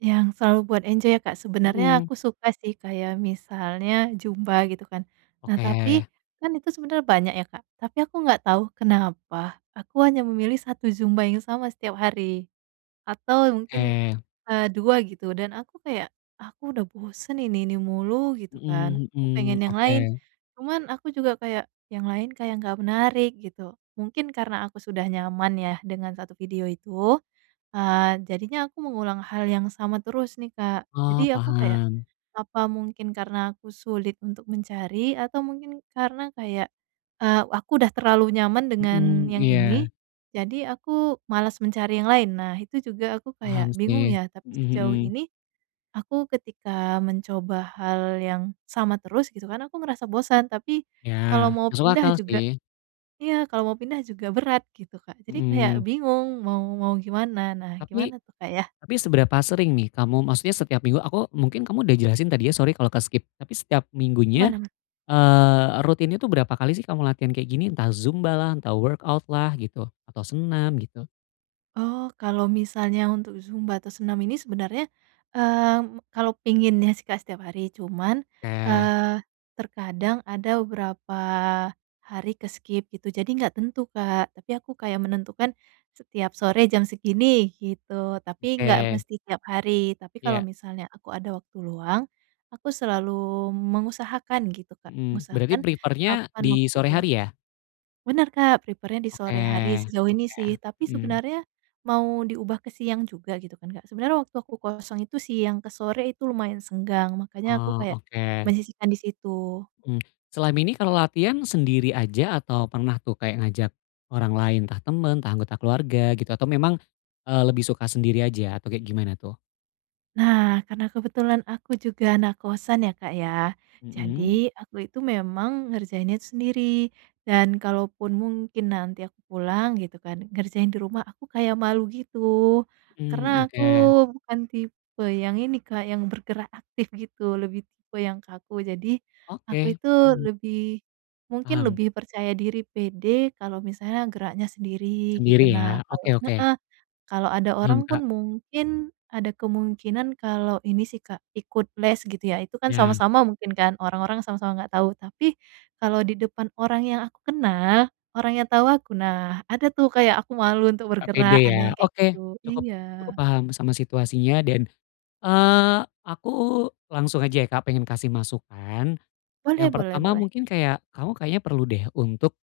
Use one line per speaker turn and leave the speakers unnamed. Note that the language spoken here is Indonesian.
Yang selalu buat enjoy ya, Kak? Sebenernya
Mmm.
aku suka sih kayak misalnya zumba gitu kan. Nah tapi,
Oke.
kan itu sebenernya banyak ya, Kak, tapi aku nggak tau kenapa aku hanya memilih 1 zumba yang sama setiap hari. Atau mungkin,
Oke.
eee, 2 gitu, dan aku kayak, "Aku udah bosen ini ini mulu," gitu kan,
Mmm,
aku
hmm,
pengen yang lain,
oke.
cuman aku juga kayak, "Yang lain kayak gak menarik," gitu. Mungkin karena aku sudah nyaman ya dengan satu video itu, eee, jadinya aku mengulang hal yang sama terus nih, Kak.
Oh,
Jadi aku kayak,
paham.
"Apa mungkin karena aku sulit untuk mencari atau mungkin karena kayak, eee, aku udah terlalu nyaman dengan
Mmm,
yang ini,
iya.
jadi aku malas mencari yang lain." Nah, itu juga aku
Paham
kayak bingung
sih.
ya, tapi
Mmm,
sejauh
hmm.
ini, aku ketika mencoba hal yang sama terus gitu kan aku merasa bosan, tapi
Iya,
kalau mau
masuk
pindah
akal
juga
sih.
iya kalau mau pindah juga berat gitu, Kak. Jadi kayak
Mmm.
bingung mau mau gimana, nah
Tapi
gimana tuh, Kak, yah?
tapi seberapa sering nih kamu maksudnya setiap minggu, aku mungkin kamu udah jelasin tadi ya, sorry kalo ke-skip, tapi setiap
Aman
minggunya,
aman.
eee, rutinnya tuh berapa kali sih kamu latihan kayak gini? Entah zumbalah, entah workout-lah gitu, atau senam gitu.
Oh, kalau misalnya untuk zumba atau senam ini sebenarnya, mmm, kalau pinginnya sih, Kak, setiap hari. Cuman,
Oke.
eee, terkadang ada berapa hari ke-skip gitu, jadi gak tentu, Kak. Tapi aku kayak menentukan, setiap sore jam segini, gitu, tapi nggak
Oke.
mesti tiap hari. Tapi kalau
Iya.
misalnya aku ada waktu luang, aku selalu mengusahakan gitu, Kak,
Mmm, berarti
ngusahakan
prefer-nya
kapan
di
waktu
sore
itu.
hari ya?
Bener, Kak, prepare-nya di
Oke
sore hari sejauh ini
oke,
sih. Tapi
mmm.
sebenernya mau diubah ke siang juga gitu kan, Kak, sebenernya waktu aku kosong itu siang ke sore itu lumayan senggang, makanya aku
Oh,
kayak
oke.
menyisihkan di situ.
Mmm, selain ini kalo latihan sendiri aja atau pernah tuh kayak ngajak orang lain, entah temen, entah anggota keluarga gitu, atau memang, eee, lebih suka sendiri aja atau kayak gimana tuh?
Nah, karena kebetulan aku juga anak kosan ya, Kak, ya.
Mmm.
Jadi aku itu memang ngerjainnya tuh sendiri dan kalaupun mungkin nanti aku pulang gitu kan, ngerjain di rumah aku kayak malu gitu. Karena
Mmm, m
aku
ke.
bukan tipe yang ini, Kak, yang bergerak aktif gitu lebih tipe yang kaku. Jadi aku
Oke,
itu
hmm.
lebih mungkin
Paham.
lebih percaya diri, pede kalau misalnya geraknya sendiri gitu,
Sendiri
nah
ya.
kalo
Oke oke
heeh. Kalo ada
Hmm,
orang
Kak.
pun mungkin ada kemungkinan kalau ini sih, Kak, ikut les gitu ya, itu kan
Ya.
sama-sama mungkin kan, orang-orang sama sama nggak tau. Tapi kalau di depan orang yang aku kenal, orangnya tau aku, nah ada tuh kayak aku malu untuk
Gak pede
bergerak, ada yang
ya.
kayak
Oke,
gitu,
cukup cukup
iya.
paham sama situasinya dan, eee, aku langsung aja ya, Kak, pengen kasih masukan.
Boleh
Yang
boleh
pertama
boleh.
mungkin kayak, kamu kayaknya perlu deh untuk